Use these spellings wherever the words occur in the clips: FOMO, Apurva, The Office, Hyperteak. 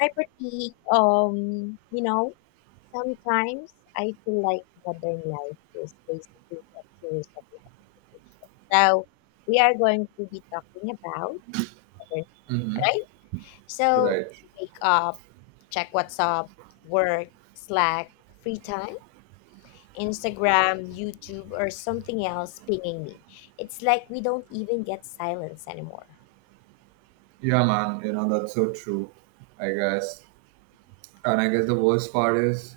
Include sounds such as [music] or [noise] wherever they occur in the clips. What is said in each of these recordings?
Hyperteak, sometimes I feel like modern life is basically a series of notifications. So we are going to be talking about modern life, Mm-hmm. right? So Right. you wake up, check what's up, work, Slack, free time, Instagram, YouTube, or something else pinging me. It's like we don't even get silence anymore. Yeah, man. That's so true, I guess. And I guess the worst part is,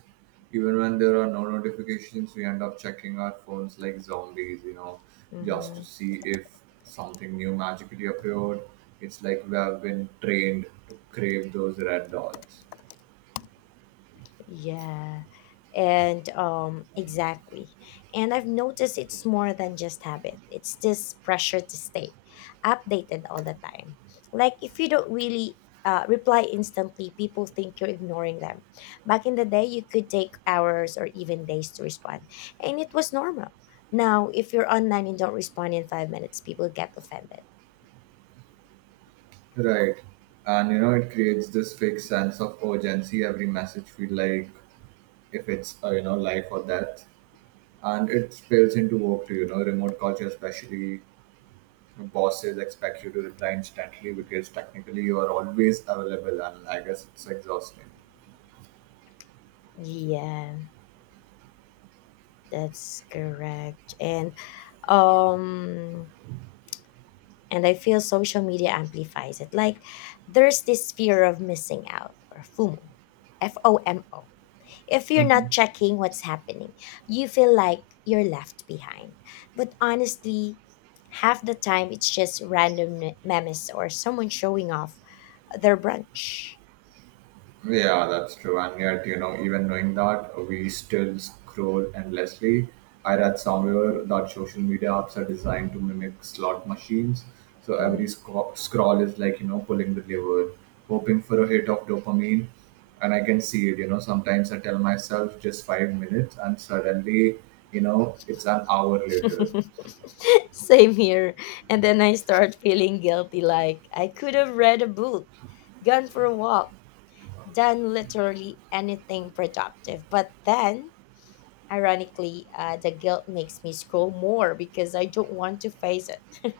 even when there are no notifications, we end up checking our phones like zombies, just to Mm-hmm. see if something new magically appeared. It's like we have been trained to crave those red dots. Yeah. And exactly. And I've noticed it's more than just habit. It's this pressure to stay updated all the time. Like if you don't really reply instantly, people think you're ignoring them. Back in the day, you could take hours or even days to respond, and it was normal. Now, if you're online and don't respond in 5 minutes, people get offended. Right. And, it creates this fake sense of urgency. Every message feel like if it's, life or death. And it spills into work too, remote culture especially bosses expect you to reply instantly because technically you are always available, and I guess it's exhausting. Yeah, that's correct. Um and I feel social media amplifies it. Like there's this fear of missing out or FOMO. F O M O. If you're not checking what's happening, you feel like you're left behind. But honestly, half the time it's just random memes or someone showing off their brunch. Yeah, that's true, and yet, even knowing that, we still scroll endlessly. I read somewhere that social media apps are designed to mimic slot machines, so every Mm. Scroll is like, pulling the lever, hoping for a hit of dopamine. And I can see it. Sometimes I tell myself just 5 minutes, and suddenly, it's an hour later. [laughs] Same here. And then I start feeling guilty like I could have read a book, gone for a walk, done literally anything productive. But then, ironically, the guilt makes me scroll more because I don't want to face it.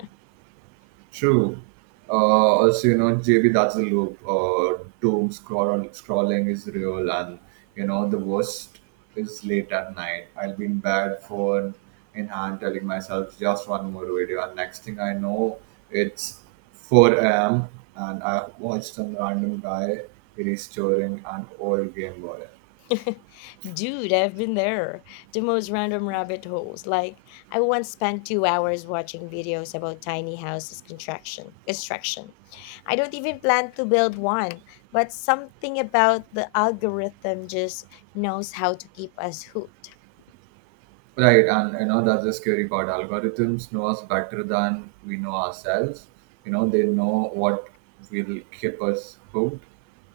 True. Also, JB, that's the loop. Doom scrolling is real, and, the worst is late at night. I'll be in bed, phone in hand, telling myself just one more video, and next thing I know, it's 4 a.m. and I watched some random guy restoring an old Game Boy. [laughs] Dude, I've been there. The most random rabbit holes. Like, I once spent 2 hours watching videos about tiny houses construction. Construction. I don't even plan to build one, but something about the algorithm just knows how to keep us hooked. Right, and that's the scary part. Algorithms know us better than we know ourselves. They know what will keep us hooked,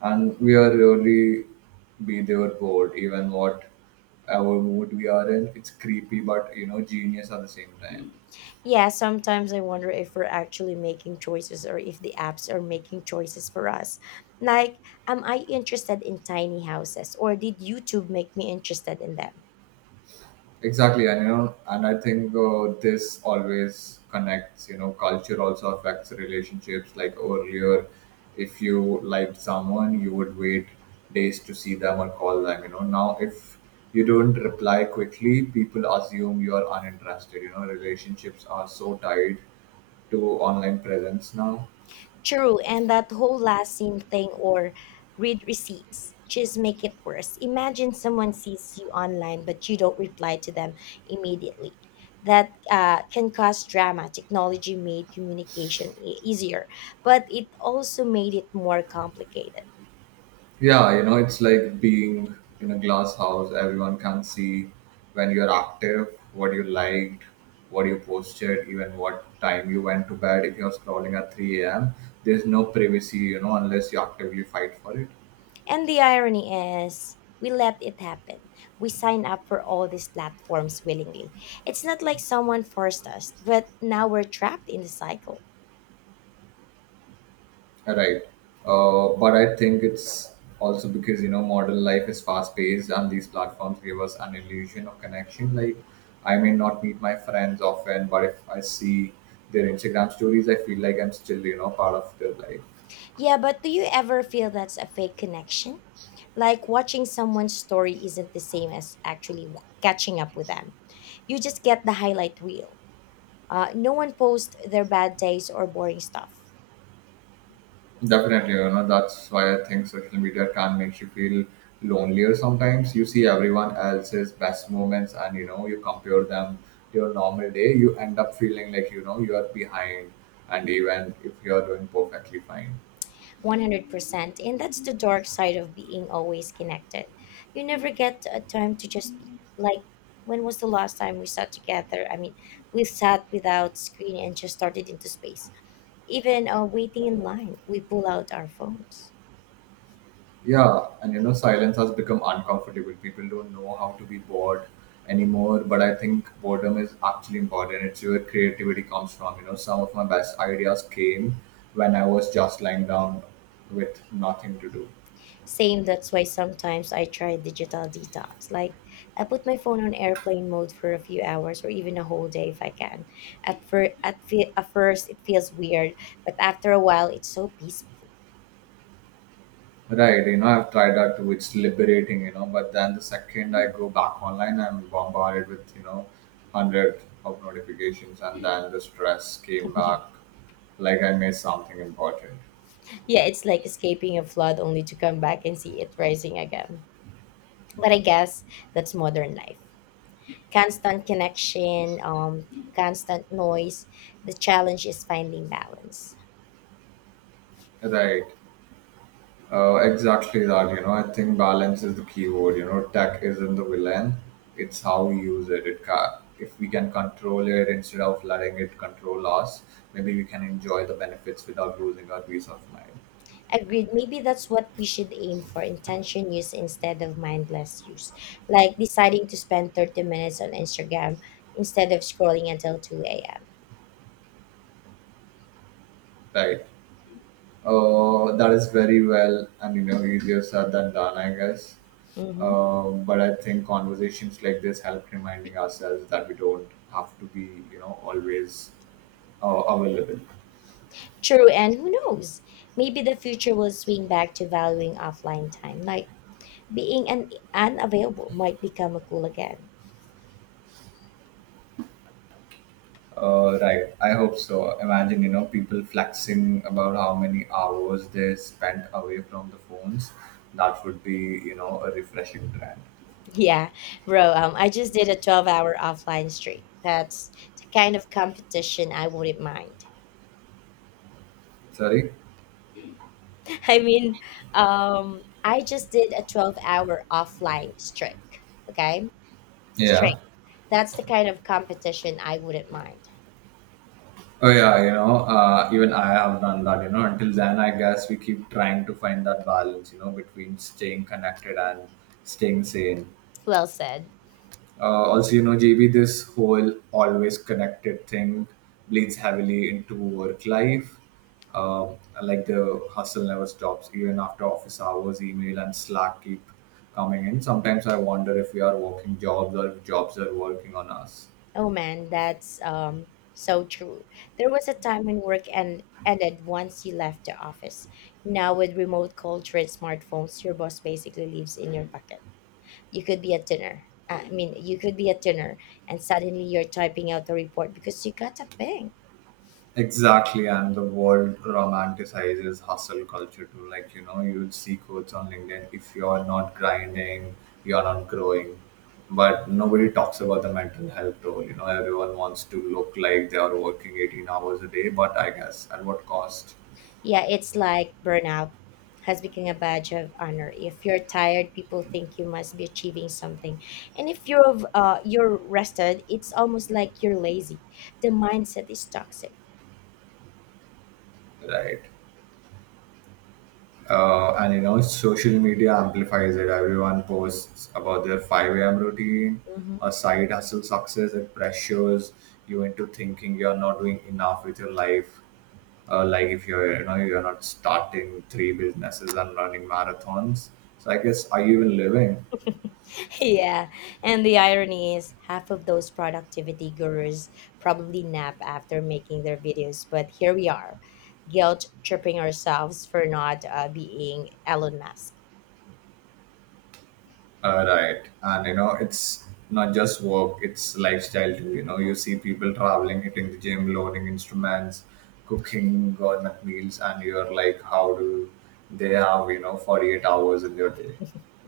and we are really be their bored. Even what our mood we are in, it's creepy, but genius at the same time. Yeah, sometimes I wonder if we're actually making choices or if the apps are making choices for us. Like, am I interested in tiny houses or did YouTube make me interested in them? Exactly, and, I think, this always connects. Culture also affects relationships. Like earlier, if you liked someone, you would wait days to see them or call them. Now if you don't reply quickly, people assume you are uninterested. Relationships are so tied to online presence now. True, and that whole last scene thing or read receipts just make it worse. Imagine someone sees you online but you don't reply to them immediately. That can cause drama. Technology made communication easier, but it also made it more complicated. Yeah, it's like being in a glass house. Everyone can see when you're active, what you liked, what you posted, even what time you went to bed. If you're scrolling at 3 a.m., there's no privacy, unless you actively fight for it. And the irony is, we let it happen. We sign up for all these platforms willingly. It's not like someone forced us, but now we're trapped in the cycle. Right. But I think it's also because, modern life is fast paced and these platforms give us an illusion of connection. Like, I may not meet my friends often, but if I see their Instagram stories, I feel like I'm still, part of their life. Yeah, but do you ever feel that's a fake connection? Like watching someone's story isn't the same as actually catching up with them. You just get the highlight reel. No one posts their bad days or boring stuff. Definitely, that's why I think social media can make you feel lonelier sometimes. You see everyone else's best moments, and, you compare them to your normal day, you end up feeling like, you are behind, and even if you are doing perfectly fine. 100%. And that's the dark side of being always connected. You never get a time to just be like, when was the last time we sat together? I mean, we sat without screen and just started into space. Even waiting in line, we pull out our phones. Yeah, and, silence has become uncomfortable. People don't know how to be bored anymore, but I think boredom is actually important. It's where creativity comes from. Some of my best ideas came when I was just lying down with nothing to do. Same, that's why sometimes I try digital detox. Like, I put my phone on airplane mode for a few hours or even a whole day if I can. At first, it feels weird, but after a while, it's so peaceful. Right, I've tried that too. It's liberating, but then the second I go back online, I'm bombarded with, hundred of notifications, and then the stress came back, [laughs] like I missed something important. Yeah, it's like escaping a flood only to come back and see it rising again. But I guess that's modern life. Constant connection, constant noise. The challenge is finding balance. Right, exactly that. I think balance is the key word. Tech isn't the villain; it's how we use it. It ca If we can control it instead of letting it control us, maybe we can enjoy the benefits without losing our peace of mind. Agreed. Maybe that's what we should aim for intention use instead of mindless use. Like deciding to spend 30 minutes on Instagram instead of scrolling until 2 a.m. Right. That is very well, and, easier said than done, I guess. Mhm. But I think conversations like this help reminding ourselves that we don't have to be, always, available. True, and who knows? Maybe the future will swing back to valuing offline time. Like being unavailable might become a cool again. [laughs] Right. I hope so. Imagine, people flexing about how many hours they spent away from the phones. That would be, a refreshing trend. Yeah, bro, I just did a 12-hour offline streak. That's the kind of competition I wouldn't mind. Sorry? [laughs] I mean, I just did a 12-hour offline streak. Okay? Yeah. Streak. That's the kind of competition I wouldn't mind. Oh yeah, even I have done that. Until then, I guess we keep trying to find that balance, between staying connected and staying sane. Well said. Also, JB, this whole always connected thing bleeds heavily into work life. Um, like the hustle never stops, even after office hours. Email and Slack keep coming in. Sometimes I wonder if we are working jobs or if jobs are working on us. Oh man, that's so true. There was a time when work and ended once you left the office. Now with remote culture and smartphones, your boss basically lives in your pocket. You could be at dinner. I mean, you could be at dinner and suddenly you're typing out a report because you got a ping. Exactly, and the world romanticizes hustle culture too. Like, you'd see quotes on LinkedIn: if you're not grinding, you're not growing. But nobody talks about the mental health role. Everyone wants to look like they are working 18 hours a day, but I guess at what cost, Yeah, it's like burnout has become a badge of honor. If you're tired, people think you must be achieving something. And if you're rested, it's almost like you're lazy. The mindset is toxic. right? And social media amplifies it. Everyone posts about their 5 a.m. routine, Mhm. a side hustle success. It pressures you into thinking you're not doing enough with your life, like if you're, you're not starting three businesses and running marathons, so I guess, are you even living? [laughs] Yeah, and the irony is half of those productivity gurus probably nap after making their videos, but here we are, guilt tripping ourselves for not being Elon Musk. Right, and, it's not just work, it's lifestyle too. You see people traveling, hitting the gym, loading instruments, cooking gourmet meals, and you're like, how do they have, 48 hours in their day?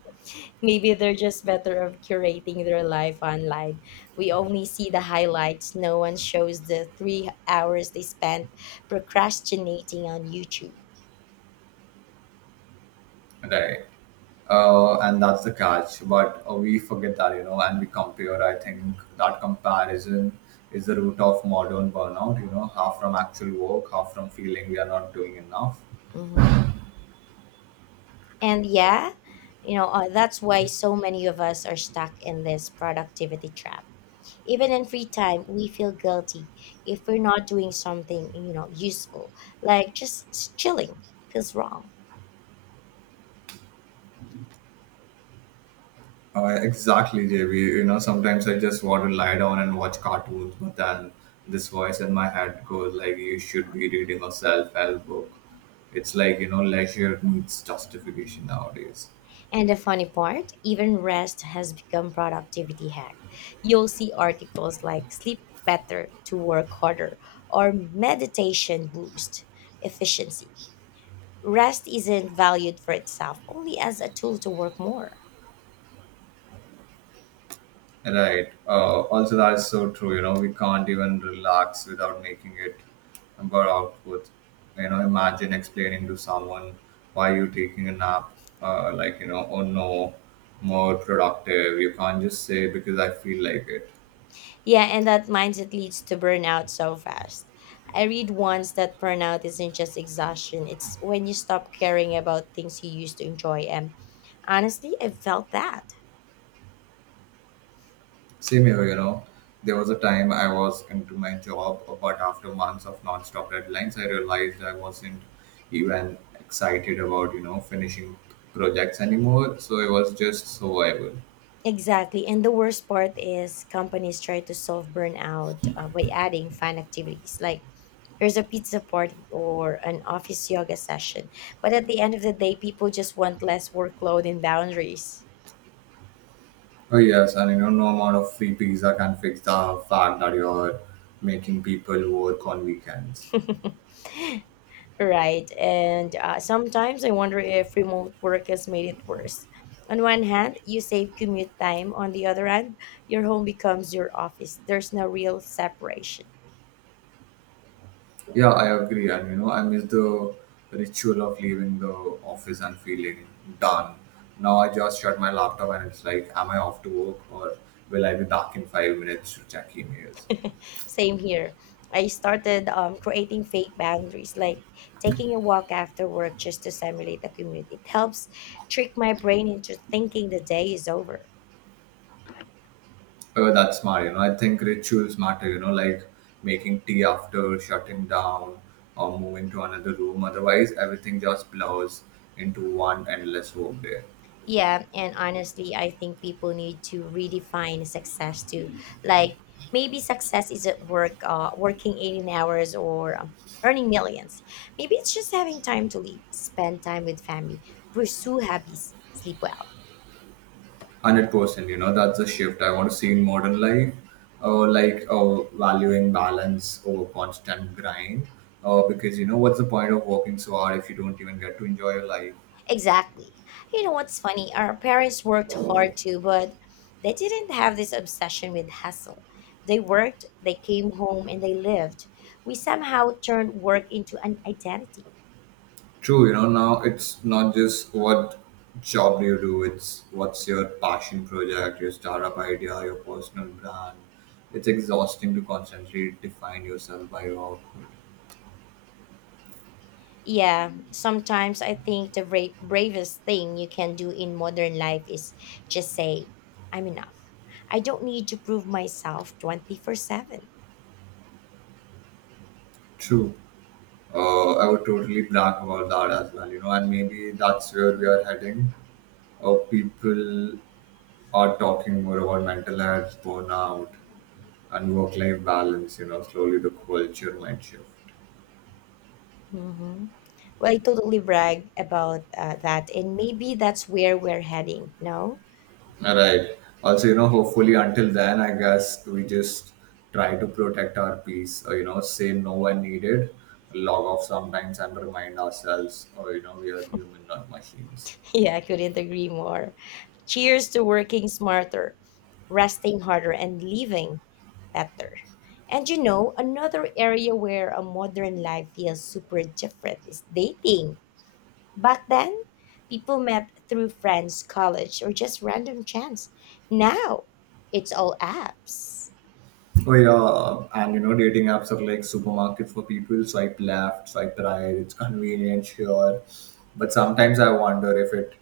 [laughs] Maybe they're just better of curating their life online. We only see the highlights. No one shows the 3 hours they spent procrastinating on YouTube. Right. And that's the catch. But, we forget that, and we compare. I think that comparison is the root of modern burnout, half from actual work, half from feeling we are not doing enough. Mhm. And yeah, that's why so many of us are stuck in this productivity trap. Even in free time, we feel guilty if we're not doing something, you know, useful, like just chilling feels wrong. Exactly, JB. Sometimes I just want to lie down and watch cartoons, but then this voice in my head goes like, you should be reading a self help book. It's like, leisure needs justification nowadays. And the funny part, even rest has become productivity hack. You'll see articles like sleep better to work harder or meditation boost efficiency. Rest isn't valued for itself, only as a tool to work more. Right. Also, that's so true. We can't even relax without making it about output. Imagine explaining to someone why you're taking a nap, like, oh no, more productive. You can't just say because I feel like it. Yeah, and that mindset leads to burnout so fast. I read once that burnout isn't just exhaustion, it's when you stop caring about things you used to enjoy. And honestly, I felt that. Same here, There was a time I was into my job, but after months of non-stop deadlines, I realized I wasn't even excited about, finishing projects anymore. So it was just survival. Exactly. And the worst part is companies try to solve burnout by adding fun activities like here's a pizza party or an office yoga session. But at the end of the day, people just want less workload and boundaries. Oh yes, and, no amount of free pizza can fix the fact that you're making people work on weekends. [laughs] Right. And sometimes I wonder if remote work has made it worse. On one hand, you save commute time. On the other hand, your home becomes your office. There's no real separation. Yeah, I agree, and, I miss the ritual of leaving the office and feeling done. Now I just shut my laptop and it's like, am I off to work or will I be back in 5 minutes to check emails? [laughs] Same here. I started creating fake boundaries, like taking a walk after work just to simulate a commute. It helps trick my brain into thinking the day is over. Oh, that's smart. I think rituals matter, like making tea after shutting down or moving to another room. Otherwise, everything just blurs into one endless workday. Yeah, and honestly, I think people need to redefine success too. Like maybe success isn't working 18 hours or earning millions. Maybe it's just having time to live, spend time with family, pursue hobbies, sleep well. 100%, that's a shift I want to see in modern life. Like valuing balance over constant grind. Because what's the point of working so hard if you don't even get to enjoy your life? Exactly. You know what's funny? Our parents worked hard too, but they didn't have this obsession with hustle. They worked, they came home, and they lived. We somehow turned work into an identity. True, now it's not just what job do you do, it's what's your passion project, your startup idea, your personal brand. It's exhausting to constantly define yourself by your output. Yeah, sometimes I think the bravest thing you can do in modern life is just say, I'm enough. I don't need to prove myself 24/7. True. I would totally brag about that as well, and maybe that's where we are heading. People are talking more about mental health, burnout, and work-life balance. Slowly the culture might shift. Mm-hmm. Well, I totally brag about that, and maybe that's where we're heading, no? All right. Also, hopefully until then, I guess we just try to protect our peace. Or, say no when needed, log off sometimes, and remind ourselves, or, we are human, not machines. Yeah, I couldn't agree more. Cheers to working smarter, resting harder, and living better. And you know, another area where a modern life feels super different is dating. Back then, people met through friends, college, or just random chance. Now, it's all apps. Oh yeah, and, dating apps are like supermarket for people. Swipe left, swipe right. It's convenient, sure, but sometimes I wonder if it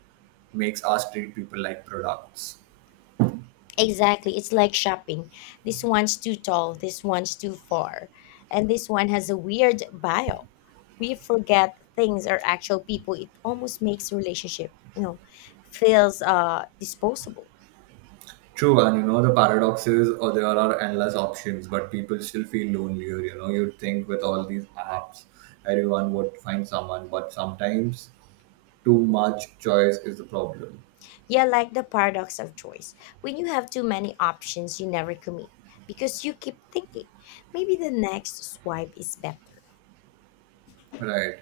makes us treat people like products. Exactly. It's like shopping. This one's too tall, this one's too far, and this one has a weird bio. We forget things are actual people. It almost makes relationship, you know, feels disposable. True, and the paradox is, oh, there are endless options, but people still feel lonelier. You'd think with all these apps, everyone would find someone, but sometimes too much choice is the problem, Yeah, like the paradox of choice. When you have too many options, you never commit because you keep thinking maybe the next swipe is better. right?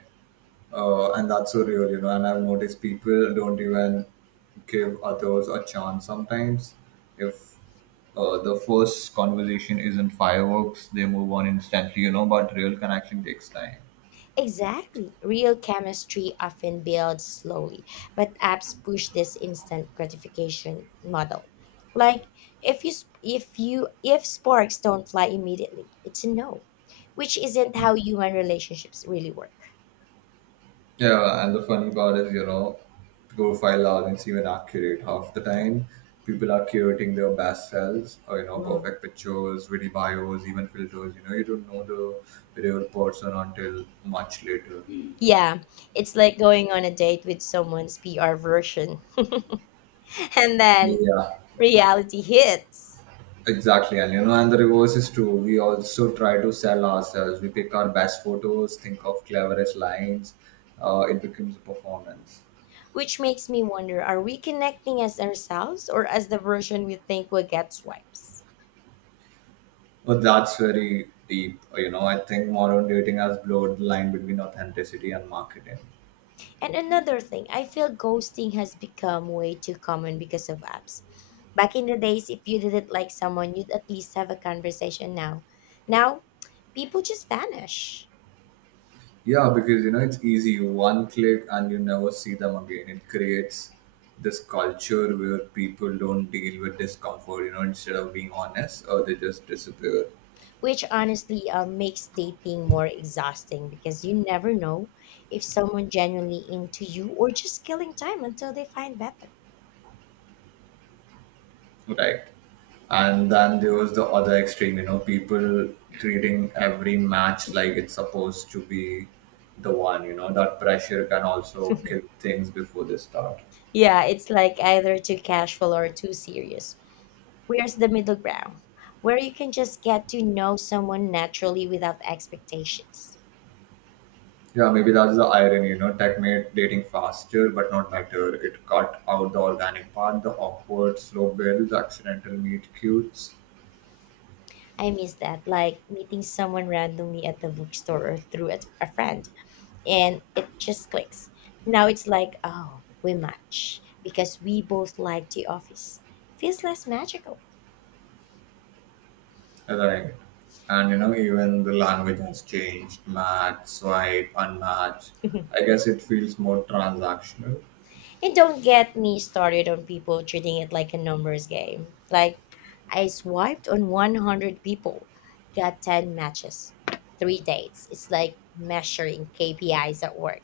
And that's so real, And I've noticed people don't even give others a chance sometimes. If the first conversation isn't fireworks, they move on instantly, But real connection takes time. Exactly. Real chemistry often builds slowly, but apps push this instant gratification model. Like if you sp- if you if sparks don't fly immediately, it's a no, which isn't how human relationships really work. Yeah, and the funny part is, profile aren't even accurate half the time. People are curating their best selves, or, Mm. perfect pictures, witty bios, even filters. You don't know the real person until much later. Yeah, it's like going on a date with someone's PR version [laughs] and then Yeah. reality hits. Exactly, and, the reverse is true. We also try to sell ourselves. We pick our best photos, think of cleverest lines. It becomes a performance. Which makes me wonder, are we connecting as ourselves or as the version we think will get swipes? But that's very deep. I think modern dating has blurred the line between authenticity and marketing. And another thing, I feel ghosting has become way too common because of apps. Back in the days, if you didn't like someone, you'd at least have a conversation now. Now, people just vanish, Yeah, because you know it's easy. One click, and you never see them again. It creates this culture where people don't deal with discomfort. You know, instead of being honest, or they just disappear. which honestly makes dating more exhausting because you never know if someone genuinely into you or just killing time until they find better. Right. And then there was the other extreme, you know, people treating every match like it's supposed to be the one, you know, that pressure can also kill things before they start. Yeah, it's like either too casual or too serious. Where's the middle ground? Where you can just get to know someone naturally without expectations. Yeah, maybe that's the irony, you know, tech made dating faster but not better. It cut out the organic part, the awkward slow builds, accidental meet cutes, I miss that, like meeting someone randomly at the bookstore or through a friend, and it just clicks. Now it's like, oh, we match because we both like The Office. Feels less magical. right? And you know, even the language has changed, match, swipe, unmatch. [laughs] And I guess it feels more transactional. don't get me started on people treating it like a numbers game. Like, I swiped on 100 people, got 10 matches, three dates. It's like measuring KPIs at work.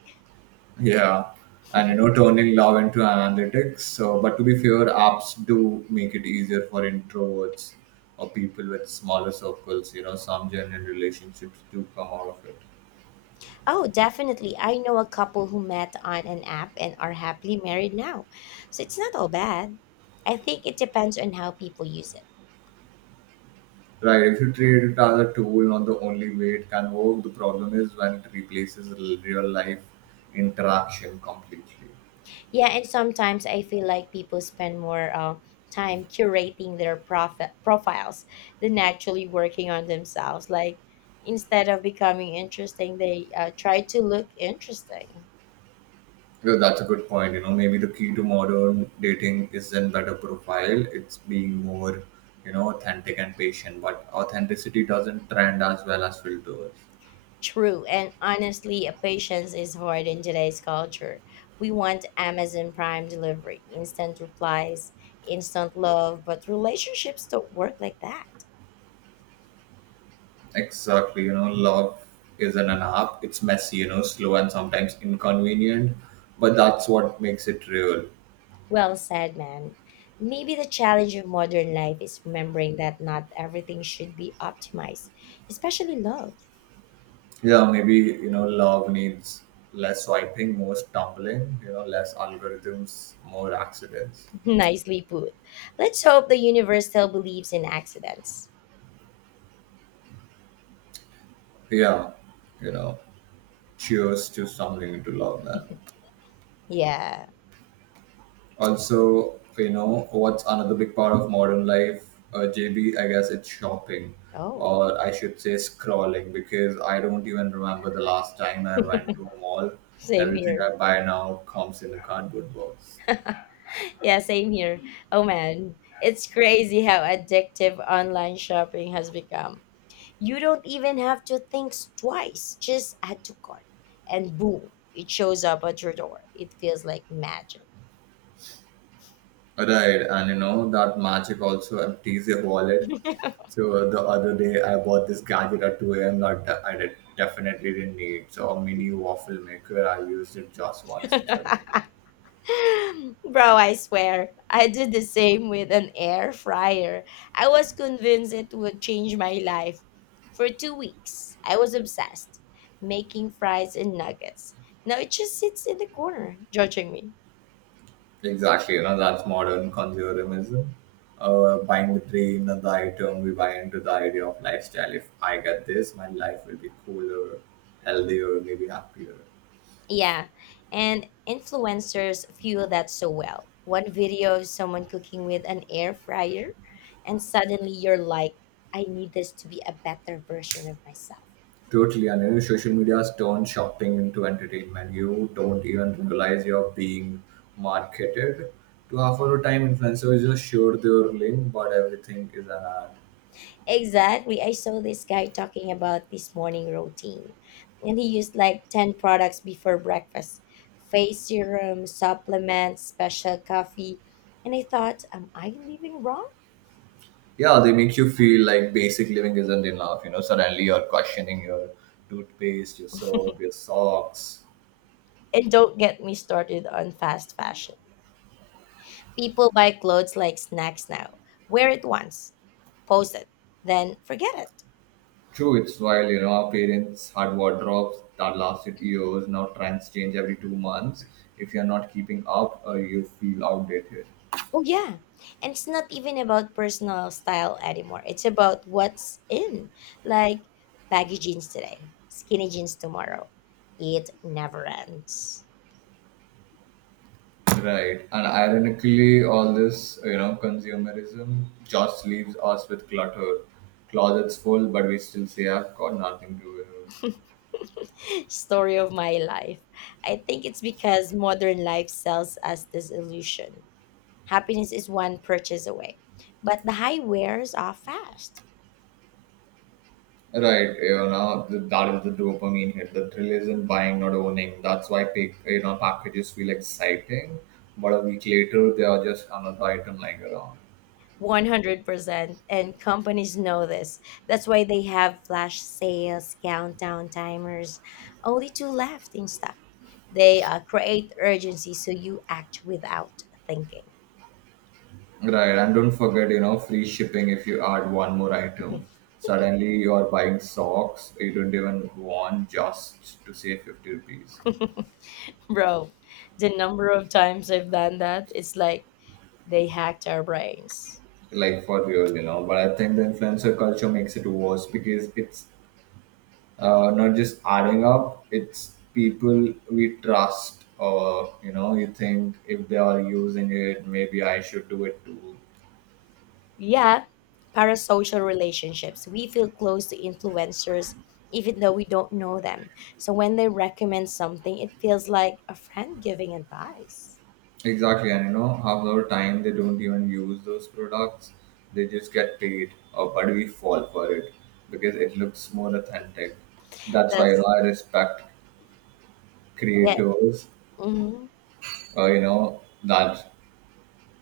Yeah, and you know, turning love into analytics. So, but to be fair, apps do make it easier for introverts or people with smaller circles. You know, some genuine relationships do come out of it. Oh, definitely. I know a couple who met on an app and are happily married now. So it's not all bad. I think it depends on how people use it. Right? If you treat it as a tool, not the only way it can work. The problem is when it replaces real life interaction completely. Yeah, and sometimes I feel like people spend more time curating their profiles than actually working on themselves. Like instead of becoming interesting, they try to look interesting. Well, that's a good point. You know, maybe the key to modern dating isn't better profile, it's being more, you know, authentic and patient. But authenticity doesn't trend as well as filters. True, and honestly, patience is hard in today's culture. We want Amazon Prime delivery, instant replies, instant love, but relationships don't work like that. Exactly. You know, love isn't an app, it's messy, you know, slow and sometimes inconvenient. But that's what makes it real. Well said, man. Maybe the challenge of modern life is remembering that not everything should be optimized, especially love. Yeah, maybe, you know, love needs less swiping, more stumbling, you know, less algorithms, more accidents. [laughs] Nicely put. Let's hope the universe still believes in accidents. Yeah, you know, cheers to stumbling into love, man. Yeah. Also, you know what's another big part of modern life? JB, I guess it's shopping, Oh, or I should say scrolling, because I don't even remember the last time I went to a mall. same Everything I here. buy now comes in a cardboard box. Yeah, same here. Oh man, it's crazy how addictive online shopping has become. You don't even have to think twice, just add to cart, and boom, it shows up at your door. It feels like magic. Right, and you know that magic also empties your wallet. So the other day I bought this gadget at 2 a.m. that I definitely didn't need. So a mini waffle maker, I used it just once [laughs] since I bought it. Bro, I swear, I did the same with an air fryer. I was convinced it would change my life. For 2 weeks, I was obsessed, making fries and nuggets. Now it just sits in the corner, judging me. Exactly, you know, that's modern consumerism. Buying the dream, and the item, we buy into the idea of lifestyle. If I get this, my life will be cooler, healthier, maybe happier. Yeah, and influencers fuel that so well. One video of someone cooking with an air fryer, and suddenly you're like, I need this to be a better version of myself. Totally, and you know, social media has turned shopping into entertainment. You don't even realize you're being marketed to half of the time. Influencers just share their link, but everything is an ad. Exactly. I saw this guy talking about this morning routine, and he used like 10 products before breakfast: face serum, supplements, special coffee. And I thought, am I living wrong? Yeah, they make you feel like basic living isn't enough. You know, suddenly you're questioning your toothpaste, your soap, your socks. And don't get me started on fast fashion. People buy clothes like snacks now. Wear it once, post it, then forget it. True, it's while you know our parents had wardrobes that lasted years. Now trends change every 2 months. If you're not keeping up, you feel outdated. Oh, yeah. And it's not even about personal style anymore. It's about what's in, like baggy jeans today, skinny jeans tomorrow. It never ends. Right, and ironically all this, you know, consumerism just leaves us with clutter. Closets full, but we still say I've got nothing to wear. [laughs] Story of my life. I think it's because modern life sells us this illusion. Happiness is one purchase away, but the high wears off fast. Right, you know, that is the dopamine hit. The thrill isn't buying, not owning. That's why pick, you know, packages feel exciting, but a week later they are just another item lying around. 100% and companies know this. That's why they have flash sales, countdown timers, only two left in stock. They create urgency so you act without thinking. Right, and don't forget, you know, free shipping if you add one more item. Suddenly you are buying socks you don't even want just to save 50 rupees. [laughs] Bro, the number of times I've done that, it's like they hacked our brains. Like for real, you know. But I think the influencer culture makes it worse because it's not just adding up. It's people we trust, or you know, you think if they are using it, maybe I should do it too. Yeah, parasocial relationships. We feel close to influencers even though we don't know them. So when they recommend something, it feels like a friend giving advice. Exactly, and you know, half the time they don't even use those products. They just get paid, but we fall for it because it looks more authentic. That's why, you know, That's I respect yeah. creators Hmm. You know that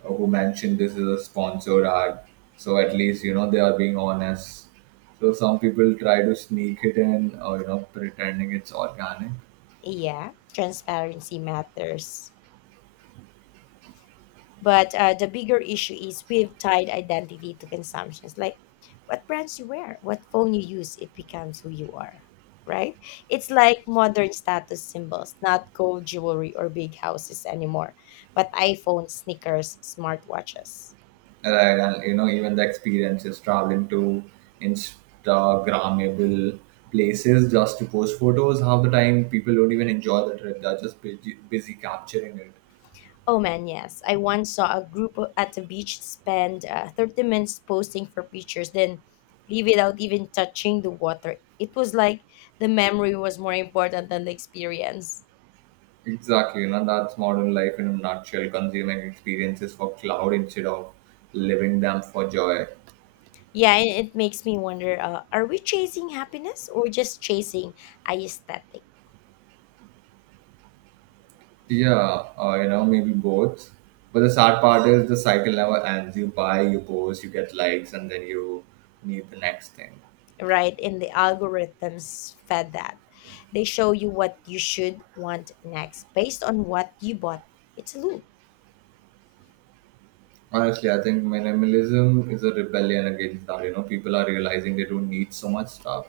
who mentioned this is a sponsored ad. So at least you know they are being honest. So some people try to sneak it in, or you know, pretending it's organic. Yeah, transparency matters. But the bigger issue is we've tied identity to consumptions. Like what brands you wear, what phone you use, it becomes who you are, right? It's like modern status symbols, not gold jewelry or big houses anymore, but iPhone, sneakers, smartwatches. Right, and you know, even the experiences traveling to Instagrammable places just to post photos. Half the time, people don't even enjoy the trip; they're just busy, busy capturing it. Oh man, yes. I once saw a group at the beach spend 30 minutes posing for pictures, then leave without even touching the water. It was like the memory was more important than the experience. Exactly, you know, that's modern life in a nutshell. Consuming experiences for cloud instead of living them for joy. Yeah, and it makes me wonder, are we chasing happiness or just chasing aesthetic, Yeah, you know, maybe both. But the sad part is the cycle never ends. You buy, you post, you get likes, and then you need the next thing. right? And the algorithms fed that. They show you what you should want next based on what you bought. It's a loop. Honestly, I think minimalism is a rebellion against that. You know, people are realizing they don't need so much stuff.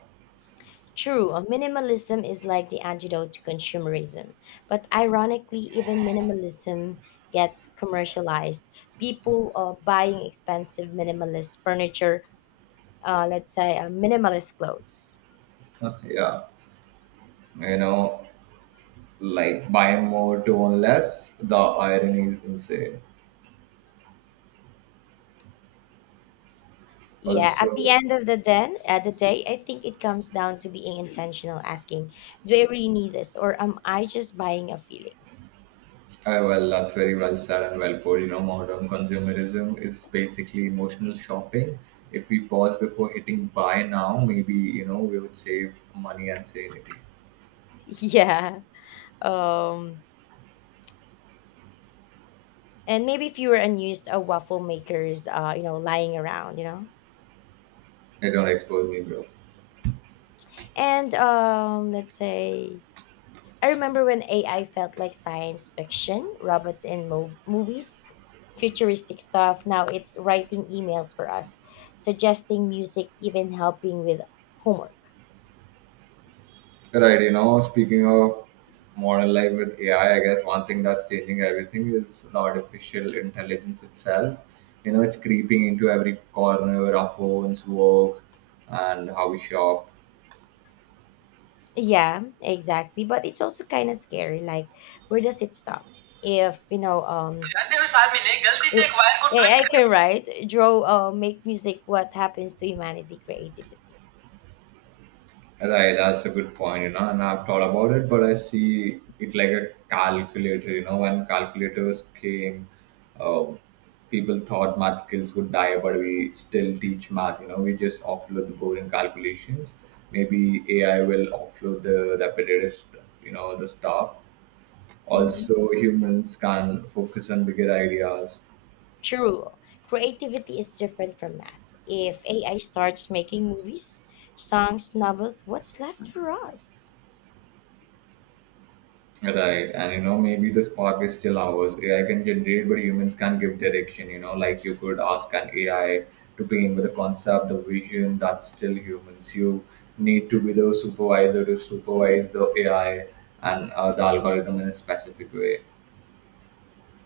True, minimalism is like the antidote to consumerism. But ironically, even minimalism gets commercialized. People are buying expensive minimalist furniture, let's say minimalist clothes. Huh, yeah, you know, like buying more to own less. The irony is insane. Yeah, at Also, the end of the den, at the day, I think it comes down to being intentional, asking, "Do I really need this, or am I just buying a feeling?" [laughs] Well, that's very well said and well put. You know, modern consumerism is basically emotional shopping. If we pause before hitting buy now, maybe, you know, we would save money and sanity. Yeah. Um, and maybe if you were unused waffle makers, lying around, They don't expose me, bro. And let's say I remember when AI felt like science fiction, robots in movies, futuristic stuff. Now it's writing emails for us, suggesting music, even helping with homework. Right, you know, speaking of modern life with AI, I guess one thing that's changing everything is artificial intelligence itself. You know, it's creeping into every corner of our phones, work, and how we shop. Yeah, exactly. But it's also kind of scary. Like, where does it stop? If, you know, जानते हो साहब मैंने गलती से a- एक wire को twist AI कर. can write, draw, make music. What happens to humanity creativity? Right, that's a good point, you know, and I've thought about it, but I see it like a calculator. You know, when calculators came, um, people thought math skills would die, but we still teach math. You know, we just offload the boring calculations. Maybe AI will offload the repetitive stuff, you know, the stuff. Mhm. Also, humans can focus on bigger ideas. True, creativity is different from math. If AI starts making movies, songs, novels, what's left for us? Right, and you know, maybe the spark is still ours. AI can generate, but humans can give direction, you know, like you could ask an AI to paint with the concept, the vision, that's still humans. You need to be the supervisor to supervise the AI and the algorithm in a specific way.